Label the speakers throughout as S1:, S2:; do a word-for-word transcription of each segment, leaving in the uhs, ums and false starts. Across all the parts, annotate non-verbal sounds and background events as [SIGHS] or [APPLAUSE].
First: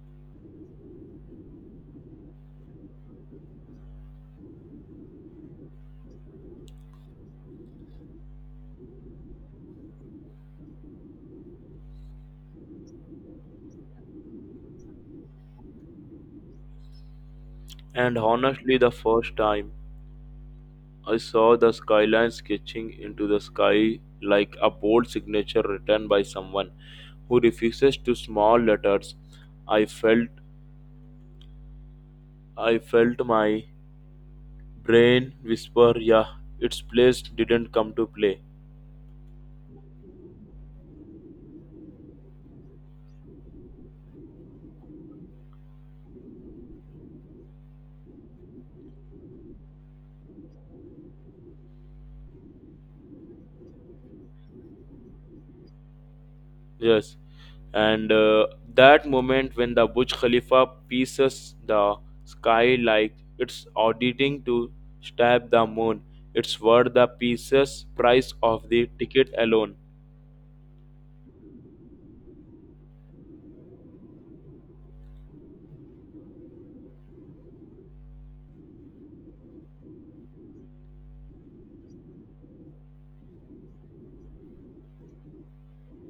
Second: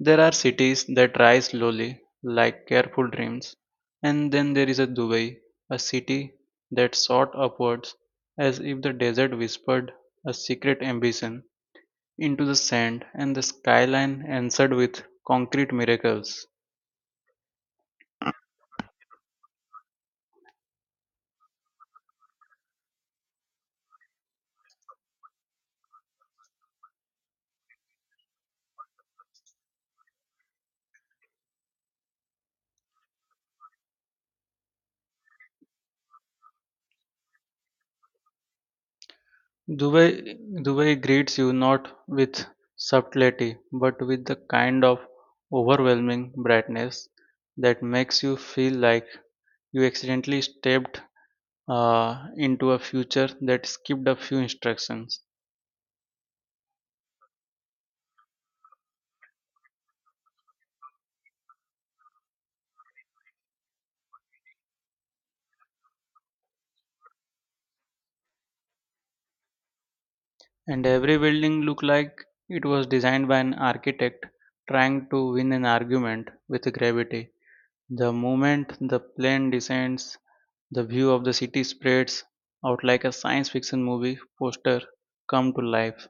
S1: There are cities that rise slowly, like careful dreams, and then there is a Dubai, a city that soared upwards as if the desert whispered a secret ambition into the sand and the skyline answered with concrete miracles.
S2: And honestly, the first time I saw the skyline sketching into the sky like a bold signature written by someone who refuses to small letters, I felt I felt my brain whisper, "Yeah, its place didn't come to play."
S1: Dubai, Dubai greets you not with subtlety but with the kind of overwhelming brightness that makes you feel like you accidentally stepped uh, into a future that skipped a few instructions.
S2: Yes, and uh, that moment when the Burj Khalifa pierces the sky like it's auditing to stab the moon, it's worth the pieces price of the ticket alone.
S1: And every building looked like it was designed by an architect trying to win an argument with gravity. The moment the plane descends, the view of the city spreads out like a science fiction movie poster come to life.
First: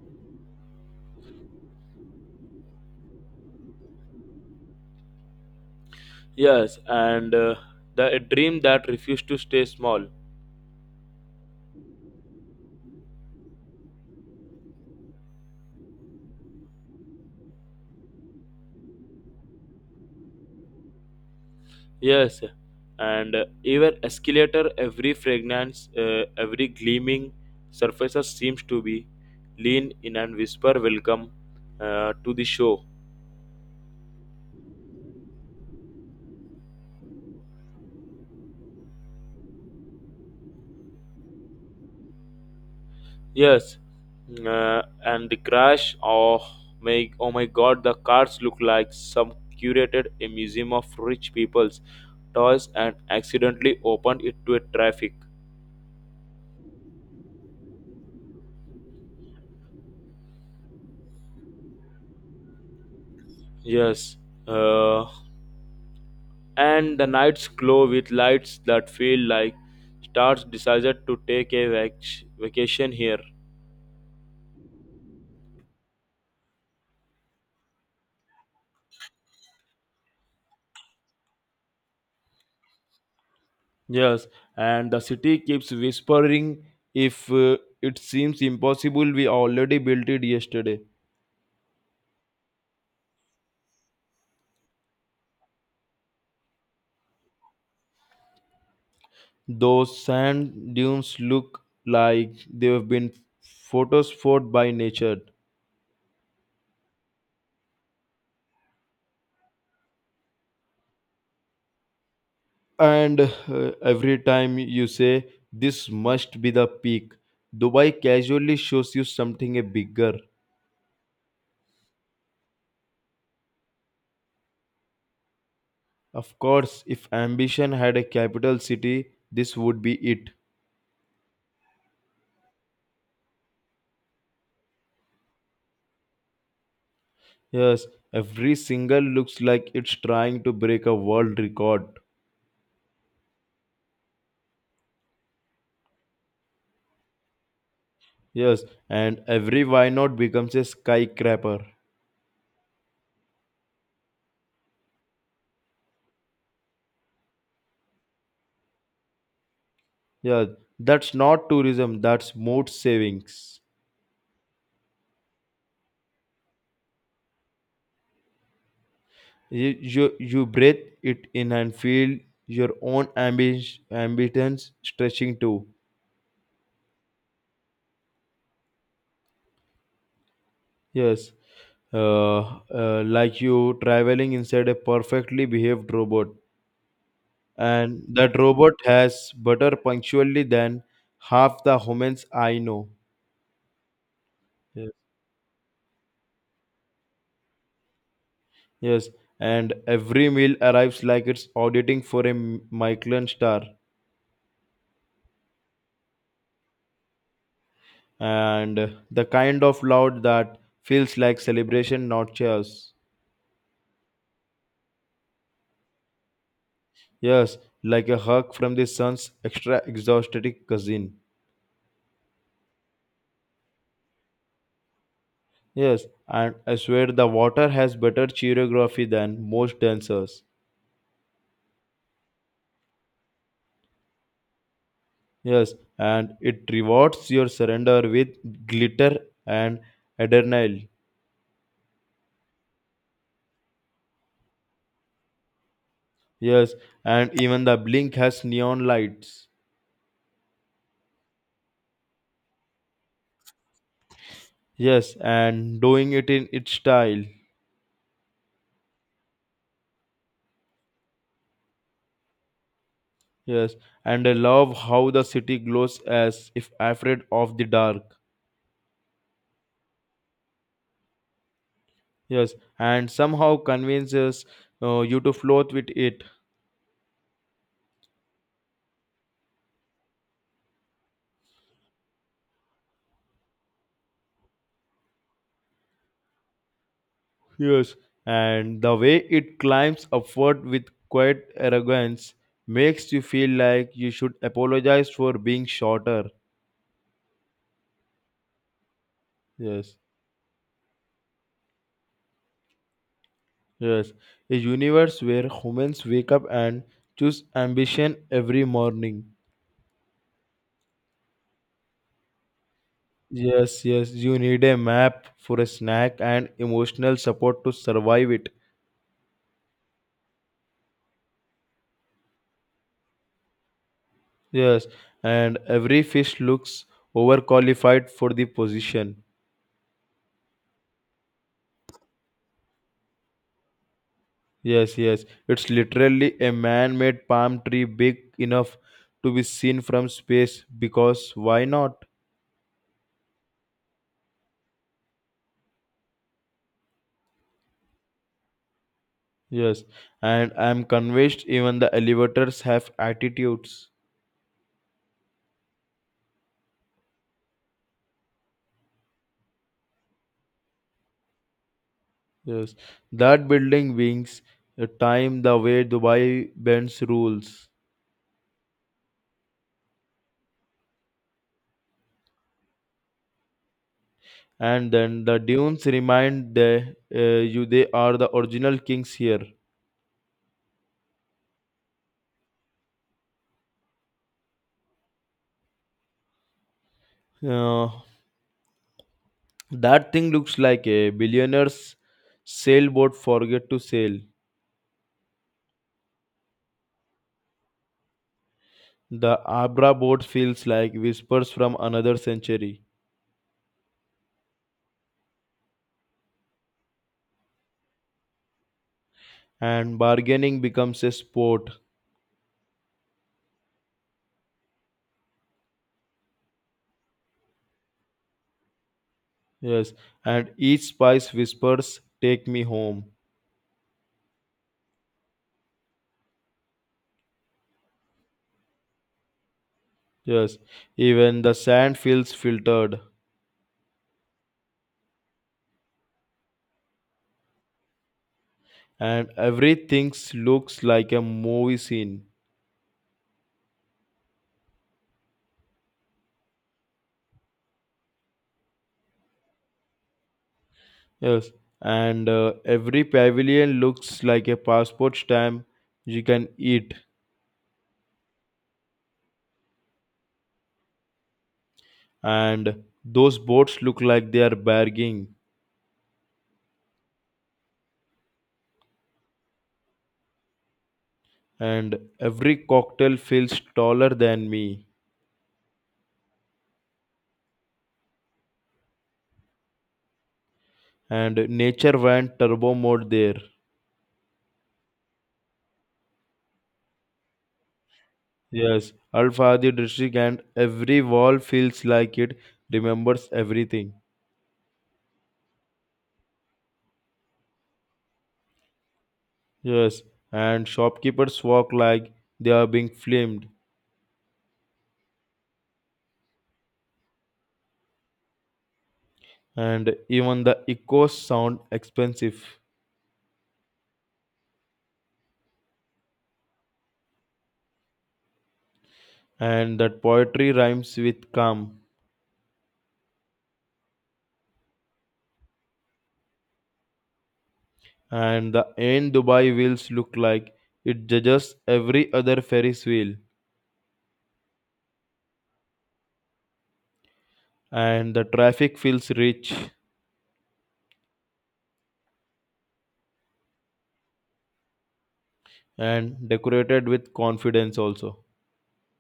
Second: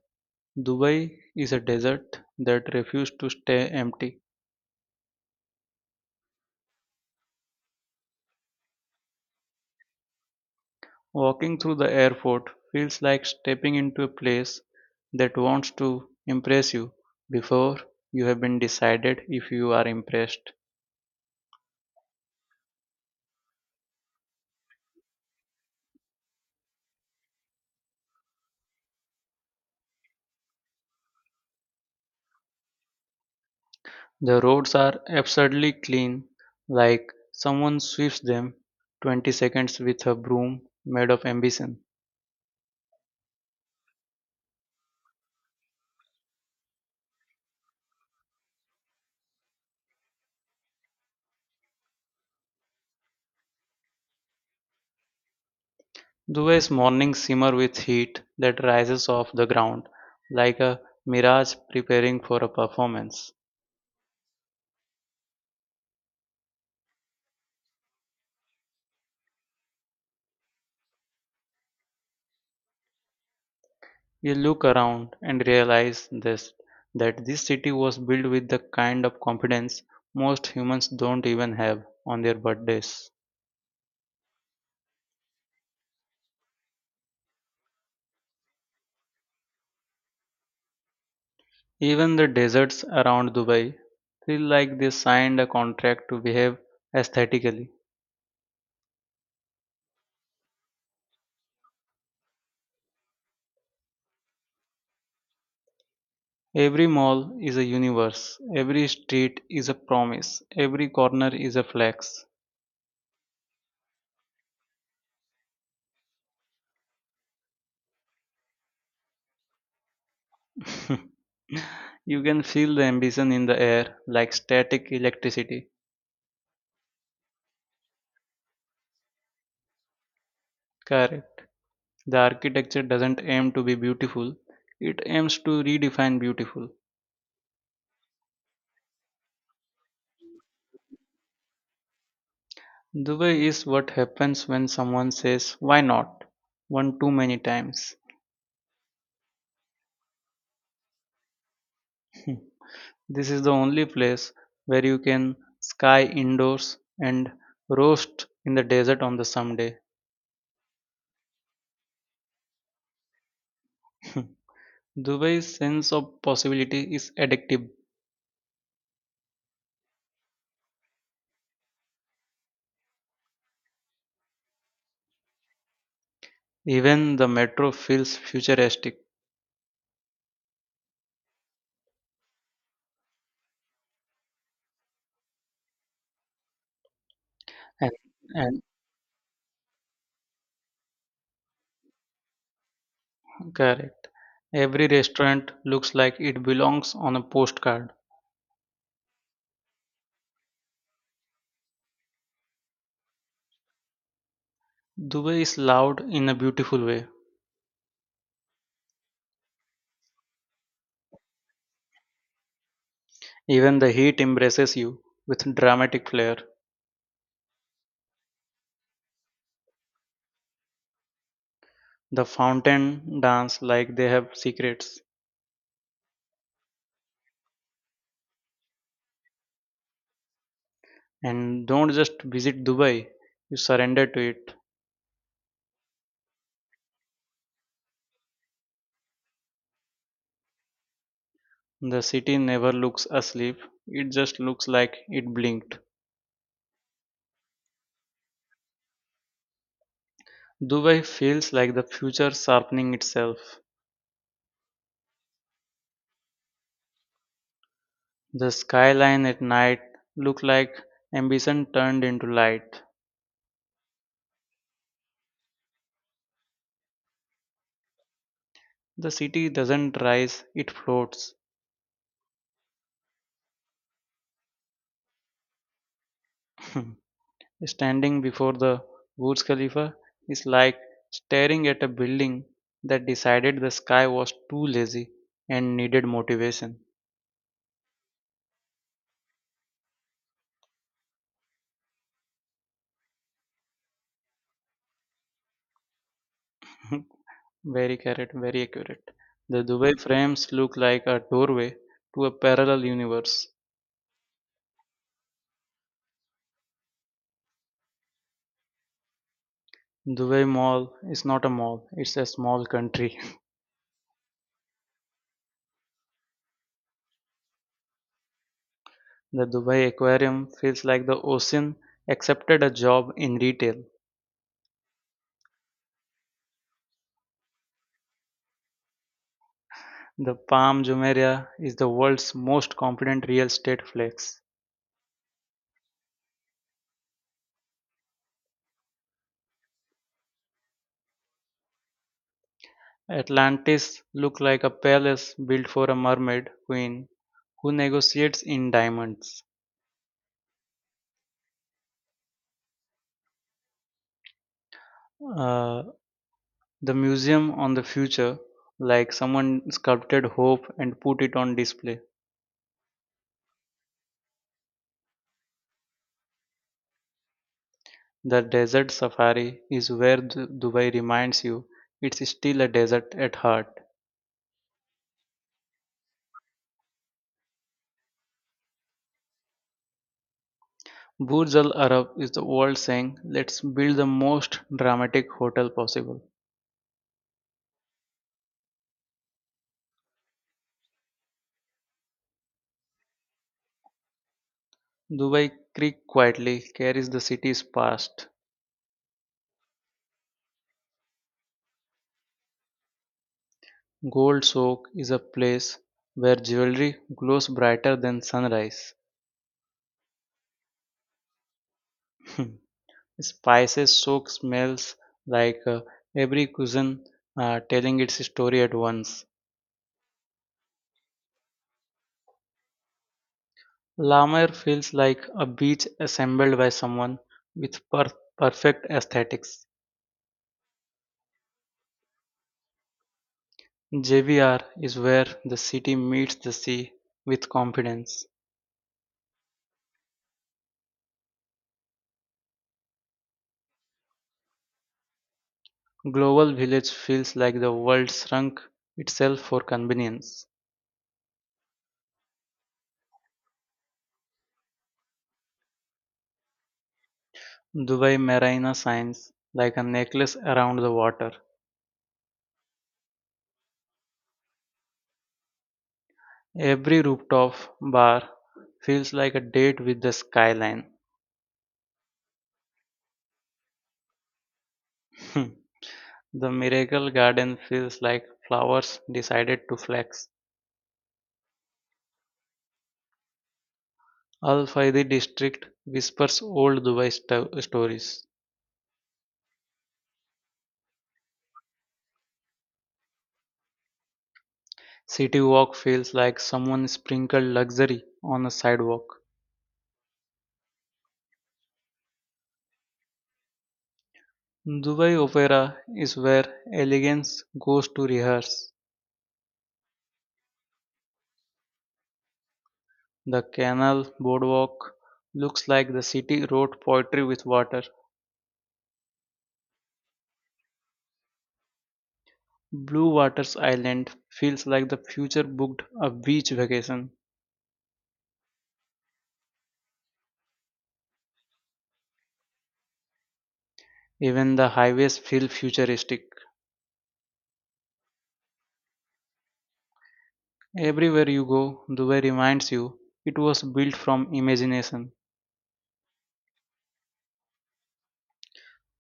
S1: Dubai is a desert that refused to stay empty.
S2: Yes, and uh, the a dream that refused to stay small.
S1: Walking through the airport feels like stepping into a place that wants to impress you before you have been decided if you are impressed.
S2: Yes, and uh, even escalator, every fragrance, uh, every gleaming surfaces seems to be lean in and whisper welcome uh, to the show.
S1: The roads are absurdly clean, like someone sweeps them twenty seconds with a broom made of ambition.
S2: Yes, uh, and the crash. Oh my! Oh my God! The cars look like some curated a museum of rich people's toys, and accidentally opened it to a traffic.
S1: Dubai's mornings simmer with heat that rises off the ground, like a mirage preparing for a performance.
S2: Yes, uh, and the nights glow with lights that feel like stars decided to take a vac- vacation here.
S1: You look around and realize this that this city was built with the kind of confidence most humans don't even have on their birthdays.
S2: Yes, and the city keeps whispering. If uh, it seems impossible, we already built it yesterday.
S1: Even the deserts around Dubai feel like they signed a contract to behave aesthetically.
S2: Those sand dunes look like they've been photosphoured by nature.
S1: Every mall is a universe, every street is a promise, every corner is a flex.
S2: And uh, every time you say, this must be the peak, Dubai casually shows you something a bigger.
S1: [LAUGHS] You can feel the ambition in the air like static electricity.
S2: Of course, if ambition had a capital city, this would be it.
S1: Correct. The architecture doesn't aim to be beautiful, it aims to redefine beautiful.
S2: Yes, every single looks like it's trying to break a world record.
S1: Dubai is what happens when someone says, "Why not?" one too many times.
S2: Yes, and every why not becomes a skyscraper.
S1: This is the only place where you can sky indoors and roast in the desert on the someday.
S2: Yeah, that's not tourism, that's mood savings.
S1: Dubai's sense of possibility is addictive.
S2: You, you, you breathe it in and feel your own ambi- ambience stretching too.
S1: Even the metro feels futuristic
S2: Yes, uh, uh, like you traveling inside a perfectly behaved robot.
S1: and,
S2: And that
S1: and
S2: robot has better punctually than half the humans I know.
S1: correct. Every
S2: Yes.
S1: restaurant looks like it belongs on a postcard.
S2: Yes, and every meal arrives like it's auditing for a M- Michelin star.
S1: Dubai is loud in a beautiful way.
S2: And the kind of loud that feels like celebration, not cheers.
S1: Even the heat embraces you with dramatic flair.
S2: Yes, like a hug from the sun's extra exhausted cousin.
S1: The fountain dance like they have secrets.
S2: Yes, and I swear the water has better choreography than most dancers.
S1: And don't just visit Dubai, you surrender to it.
S2: Yes, and it rewards your surrender with glitter and adrenaline.
S1: The city never looks asleep, it just looks like it blinked.
S2: Yes, and even the blink has neon lights.
S1: Dubai feels like the future sharpening itself.
S2: Yes, and doing it in its style.
S1: The skyline at night look like ambition turned into light.
S2: Yes, and I love how the city glows as if afraid of the dark.
S1: The city doesn't rise, it floats.
S2: Yes, and somehow convinces uh, you to float with it.
S1: [LAUGHS] Standing before the Burj Khalifa is like staring at a building that decided the sky was too lazy and needed motivation.
S2: Yes, and the way it climbs upward with quiet arrogance makes you feel like you should apologize for being shorter.
S1: [LAUGHS] Very correct, very accurate. The
S2: Yes,
S1: Dubai frames look like a doorway to a parallel universe.
S2: yes, a universe where humans wake up and choose ambition every morning.
S1: Dubai Mall is not a mall, it's a small country.
S2: Yes, yes, you need a map for a snack and emotional support to survive it.
S1: [LAUGHS] The Dubai Aquarium feels like the ocean accepted a job in retail.
S2: Yes, and every fish looks overqualified for the position.
S1: The Palm Jumeirah is the world's most confident real estate flex.
S2: Yes, yes, it's literally a man made palm tree big enough to be seen from space because why not?
S1: Atlantis looks like a palace built for a mermaid queen who negotiates in diamonds.
S2: Yes, and I'm convinced even the elevators have attitudes.
S1: Uh, the museum on the future, like someone sculpted hope and put it on display.
S2: Yes, that building wings the time the way Dubai bends rules.
S1: The desert safari is where Du- Dubai reminds you it's still a desert at heart.
S2: And then the dunes remind the, uh, you they are the original kings here.
S1: Burj Al Arab is the world saying, "Let's build the most dramatic hotel possible."
S2: Uh, that thing looks like a billionaire's sailboat forget to sail.
S1: Dubai Creek quietly carries the city's past.
S2: The Abra boat feels like whispers from another century,
S1: Gold Soak is a place where jewelry glows brighter than sunrise.
S2: and bargaining becomes a sport.
S1: [LAUGHS] Spices soak smells like uh, every cuisine uh, telling its story at once.
S2: Yes, and each spice whispers, take me home.
S1: Lamar feels like a beach assembled by someone with per- perfect aesthetics.
S2: Yes, even the sand feels filtered,
S1: J V R is where the city meets the sea with confidence.
S2: and everything looks like a movie scene.
S1: Global Village feels like the world shrunk itself for convenience.
S2: Yes, and uh, every pavilion looks like a passport stamp you can eat,
S1: Dubai Marina shines like a necklace around the water.
S2: and those boats look like they are bargaining,
S1: Every rooftop bar feels like a date with the skyline.
S2: and every cocktail feels taller than me,
S1: [LAUGHS] The Miracle Garden feels like flowers decided to flex.
S2: and nature went turbo mode there.
S1: Al Faidi district whispers old Dubai sto- stories.
S2: Yes, Al Fahdi district, and every wall feels like it remembers everything.
S1: City Walk feels like someone sprinkled luxury on a sidewalk.
S2: Yes, and shopkeepers walk like they are being filmed,
S1: Dubai Opera is where elegance goes to rehearse.
S2: and even the echoes sound expensive.
S1: The canal boardwalk looks like the city wrote poetry with water.
S2: And that poetry rhymes with calm,
S1: Blue Waters Island feels like the future booked a beach vacation.
S2: and the end Dubai wheels look like it judges every other Ferris wheel,
S1: Even the highways feel futuristic.
S2: and the traffic feels rich
S1: Everywhere you go, Dubai reminds you it was built from imagination.
S2: and decorated with confidence also.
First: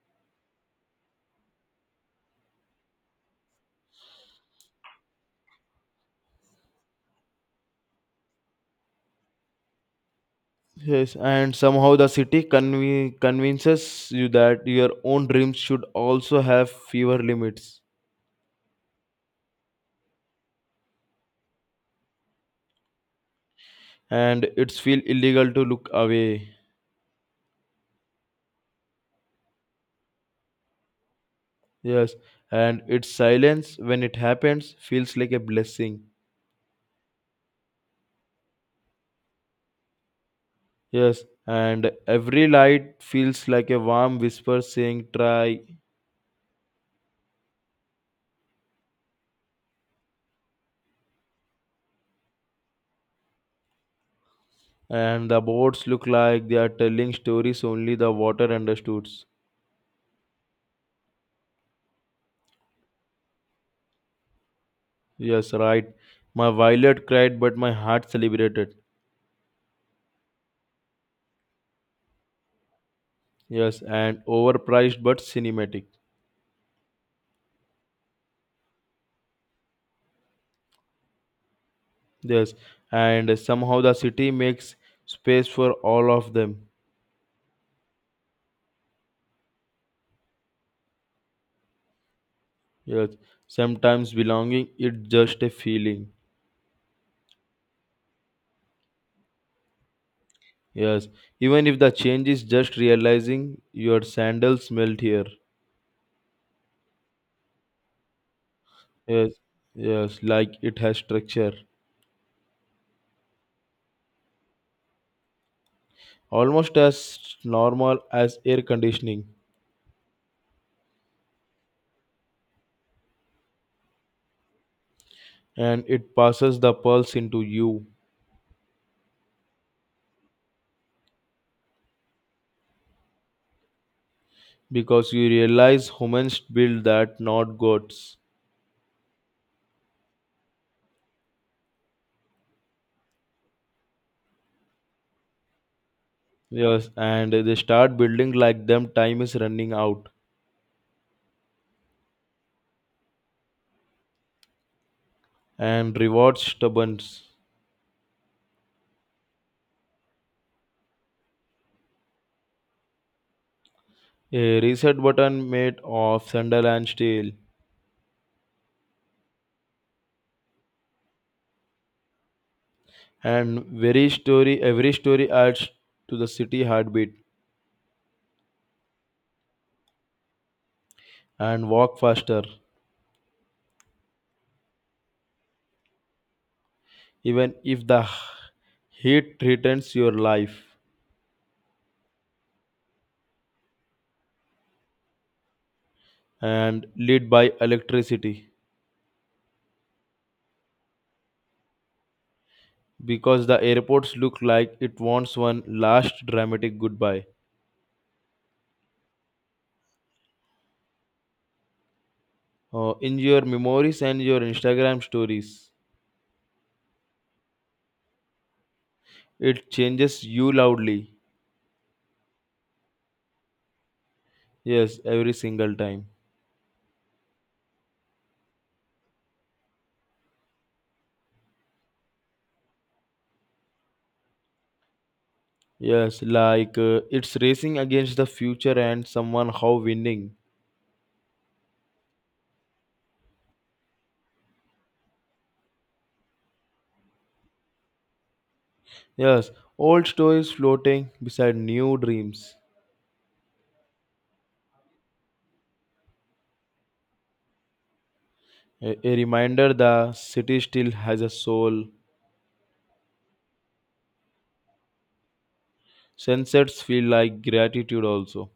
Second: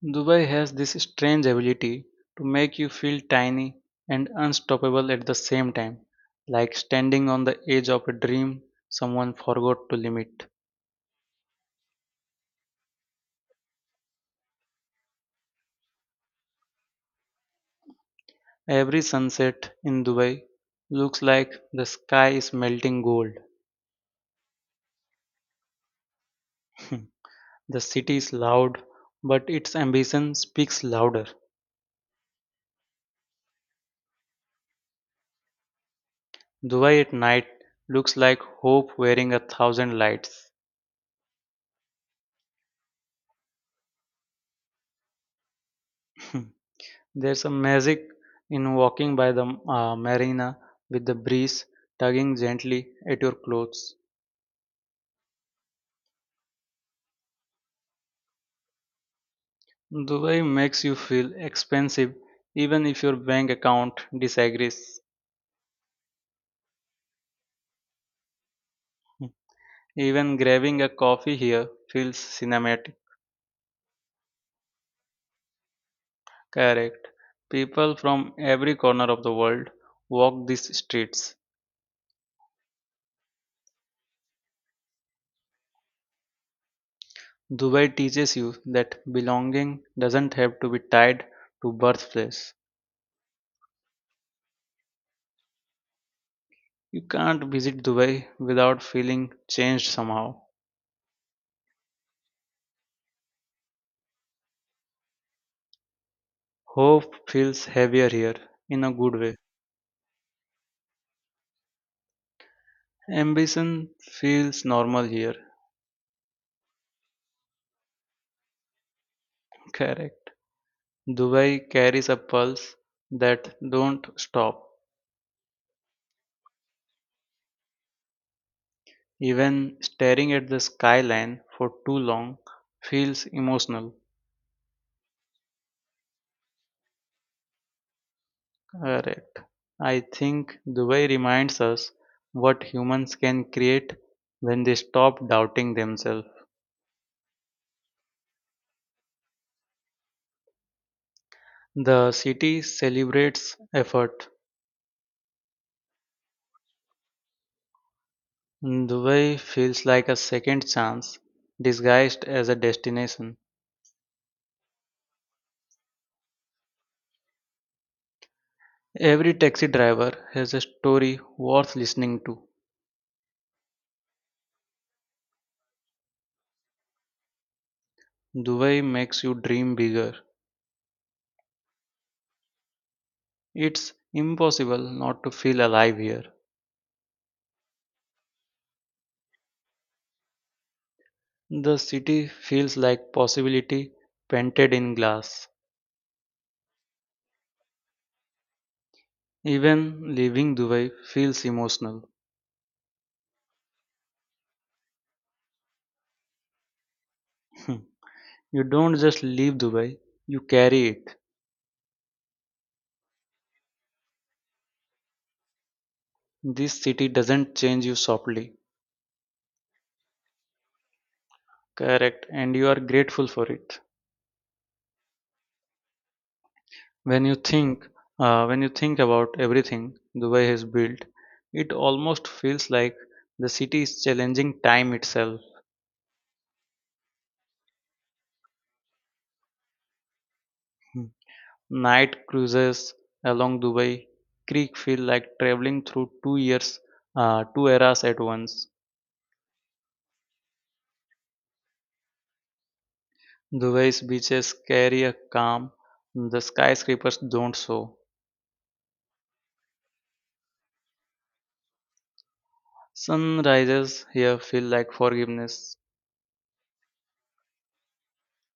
S1: Dubai has this strange ability to make you feel tiny and unstoppable at the same time, like standing on the edge of a dream someone forgot to limit.
S2: Yes, and somehow the city conve- convinces you that your own dreams should also have fewer limits,
S1: Every sunset in Dubai looks like the sky is melting gold.
S2: and it's feel illegal to look away.
S1: [LAUGHS] The city is loud, but its ambition speaks louder.
S2: Yes, and its silence when it happens feels like a blessing.
S1: Dubai at night looks like hope wearing a thousand lights.
S2: Yes, and every light feels like a warm whisper saying try,
S1: [LAUGHS] There's a magic in walking by the uh, marina with the breeze tugging gently at your clothes.
S2: and the boats look like they are telling stories only the water understood.
S1: Dubai makes you feel expensive even if your bank account disagrees.
S2: Yes, right. My violet cried, but my heart celebrated.
S1: Hmm. Even grabbing a coffee here feels cinematic.
S2: Yes, and overpriced but cinematic.
S1: Correct. People from every corner of the world walk these streets.
S2: Yes, and somehow the city makes space for all of them.
S1: Dubai teaches you that belonging doesn't have to be tied to birthplace.
S2: Yes, sometimes belonging is just a feeling.
S1: You can't visit Dubai without feeling changed somehow.
S2: Yes, even if the change is just realizing your sandals smelled here.
S1: Hope feels heavier here in a good
S2: Yes,
S1: way.
S2: yes, like it has structure,
S1: Ambition feels normal here.
S2: almost as normal as air conditioning,
S1: Correct. Dubai carries a pulse that don't stop.
S2: and it passes the pulse into you
S1: Even staring at the skyline for too long feels emotional.
S2: because you realize humans build that, not gods.
S1: Correct. I think Dubai reminds us what humans can create when they stop doubting themselves.
S2: Yes, and they start building like them. Time is running out,
S1: The city celebrates effort.
S2: and rewards stubborn.
S1: Dubai feels like a second chance disguised as a destination.
S2: A reset button made of sandal and steel,
S1: Every taxi driver has a story worth listening to.
S2: and very story. Every story adds to the city heartbeat
S1: Dubai makes you dream bigger.
S2: and walk faster.
S1: It's impossible not to feel alive here.
S2: Even if the heat threatens your life
S1: The city feels like possibility painted in glass.
S2: and lead by electricity
S1: Even leaving Dubai feels emotional.
S2: because the airports look like it wants one last dramatic goodbye.
S1: [LAUGHS] You don't just leave Dubai, you carry it.
S2: Uh, in your memories and your instagram stories
S1: This city doesn't change you softly.
S2: it changes you loudly.
S1: Correct, and you are grateful for it.
S2: Yes, every single time.
S1: When you think, uh, when you think about everything Dubai has built, it almost feels like the city is challenging time itself.
S2: Yes, like uh, it's racing against the future and someone how winning.
S1: Hmm. Night cruises along Dubai Creek feel like traveling through two years, uh, two eras at once.
S2: Yes, old stories floating beside new dreams,
S1: Dubai's beaches carry a calm the skyscrapers don't show.
S2: a, a reminder the city still has a soul.
S1: Sunrises here feel like forgiveness.
S2: Sunsets feel like gratitude also,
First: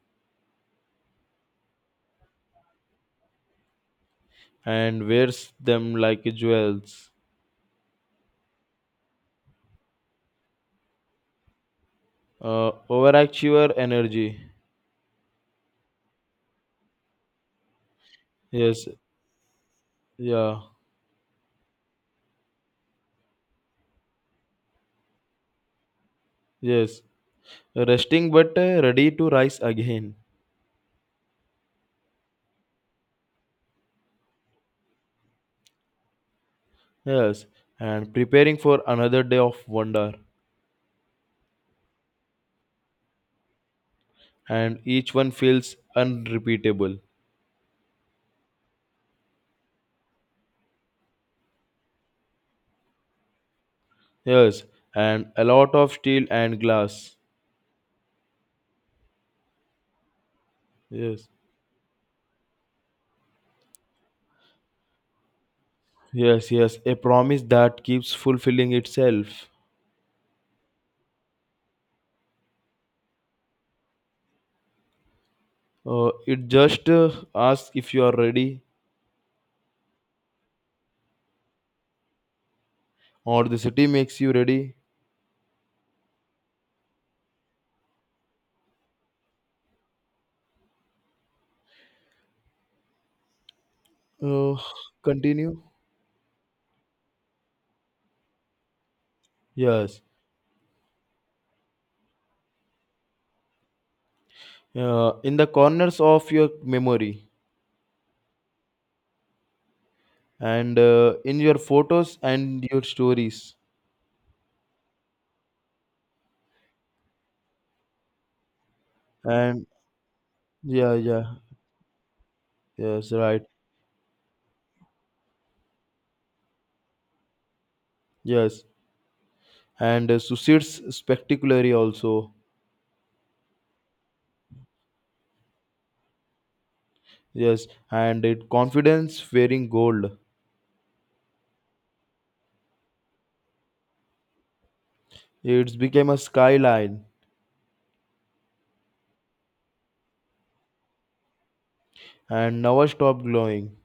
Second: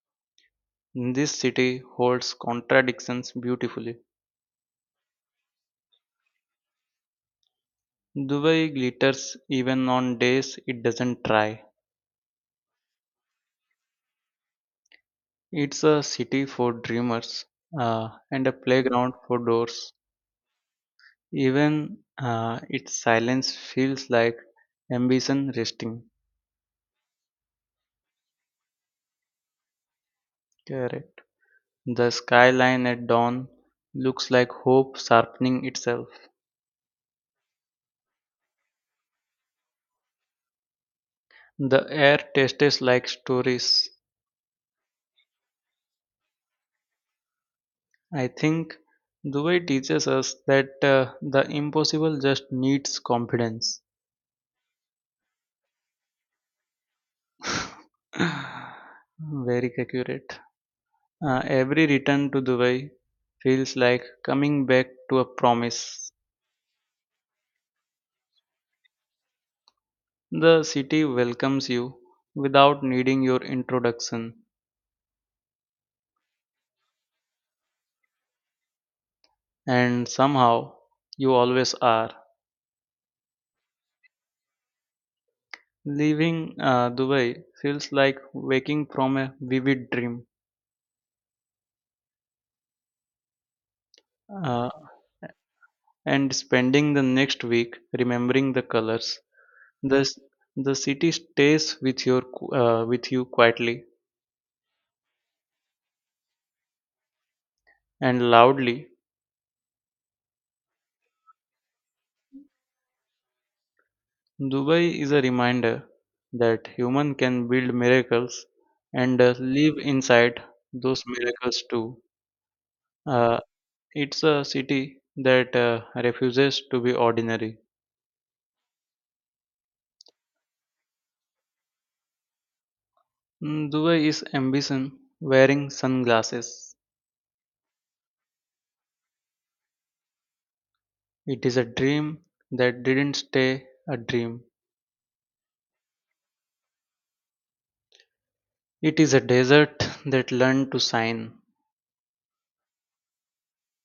S1: This city holds contradictions beautifully.
S2: and wears them like jewels.
S1: Dubai glitters even on days it doesn't try.
S2: Uh, overachiever energy.
S1: It's a city for dreamers uh, and a
S2: Yes,
S1: playground for doors.
S2: yeah,
S1: Even uh, its silence feels like ambition resting.
S2: yes. Resting but uh, ready to rise again.
S1: Correct. The skyline at dawn looks like hope sharpening itself.
S2: Yes, and preparing for another day of wonder.
S1: The air tastes like stories.
S2: And each one feels unrepeatable.
S1: I think Dubai teaches us that uh, the impossible just needs confidence.
S2: Yes, and a lot of steel and glass.
S1: [SIGHS] Very accurate.
S2: Yes,
S1: Uh, every return to Dubai feels like coming back to a promise.
S2: yes, yes. A promise that keeps fulfilling itself.
S1: The city welcomes you without needing your introduction,
S2: Uh, it just uh, asks if you are ready
S1: and somehow you always are.
S2: or the city makes you ready.
S1: Leaving uh, Dubai feels like waking from a vivid dream.
S2: Uh,
S1: Uh,
S2: Continue.
S1: and spending the next week remembering the colors. The,
S2: Yes,
S1: s- the city stays with, your, qu- uh, with you quietly
S2: uh, in the corners of your memory
S1: and loudly.
S2: and uh, in your photos and your stories.
S1: Dubai is a reminder that human can build miracles and uh,
S2: And
S1: live inside
S2: yeah,
S1: those
S2: yeah,
S1: miracles too.
S2: yes,
S1: Uh,
S2: right,
S1: it's a city that uh, refuses to be ordinary.
S2: yes. And uh, Suicde's spectacularly also.
S1: Mm, Dubai is ambition wearing sunglasses.
S2: Yes, and it confidence wearing gold.
S1: It is a dream that didn't stay a dream.
S2: It's became a skyline
S1: It is a desert that learned to sign.
S2: and never stop glowing.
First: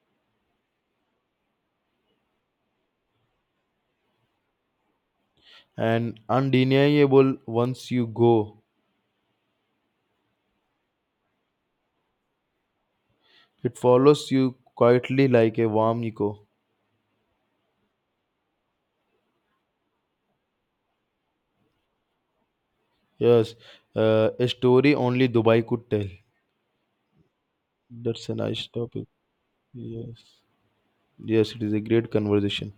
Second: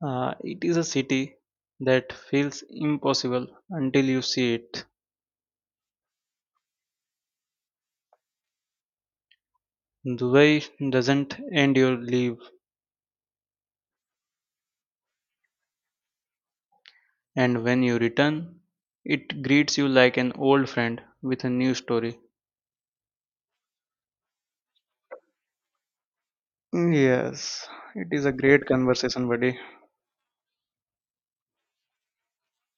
S1: Uh, it is a city that feels impossible until you see it.
S2: And undeniable once you go,
S1: Dubai doesn't end your leave,
S2: it follows you quietly like a warm echo.
S1: and when you return, it greets you like an old friend with a new story.
S2: Yes, uh, a story only Dubai could tell.
S1: Yes, it is
S2: That's
S1: a
S2: a nice
S1: great
S2: topic.
S1: conversation, buddy.
S2: Yes, yes, it is a great conversation.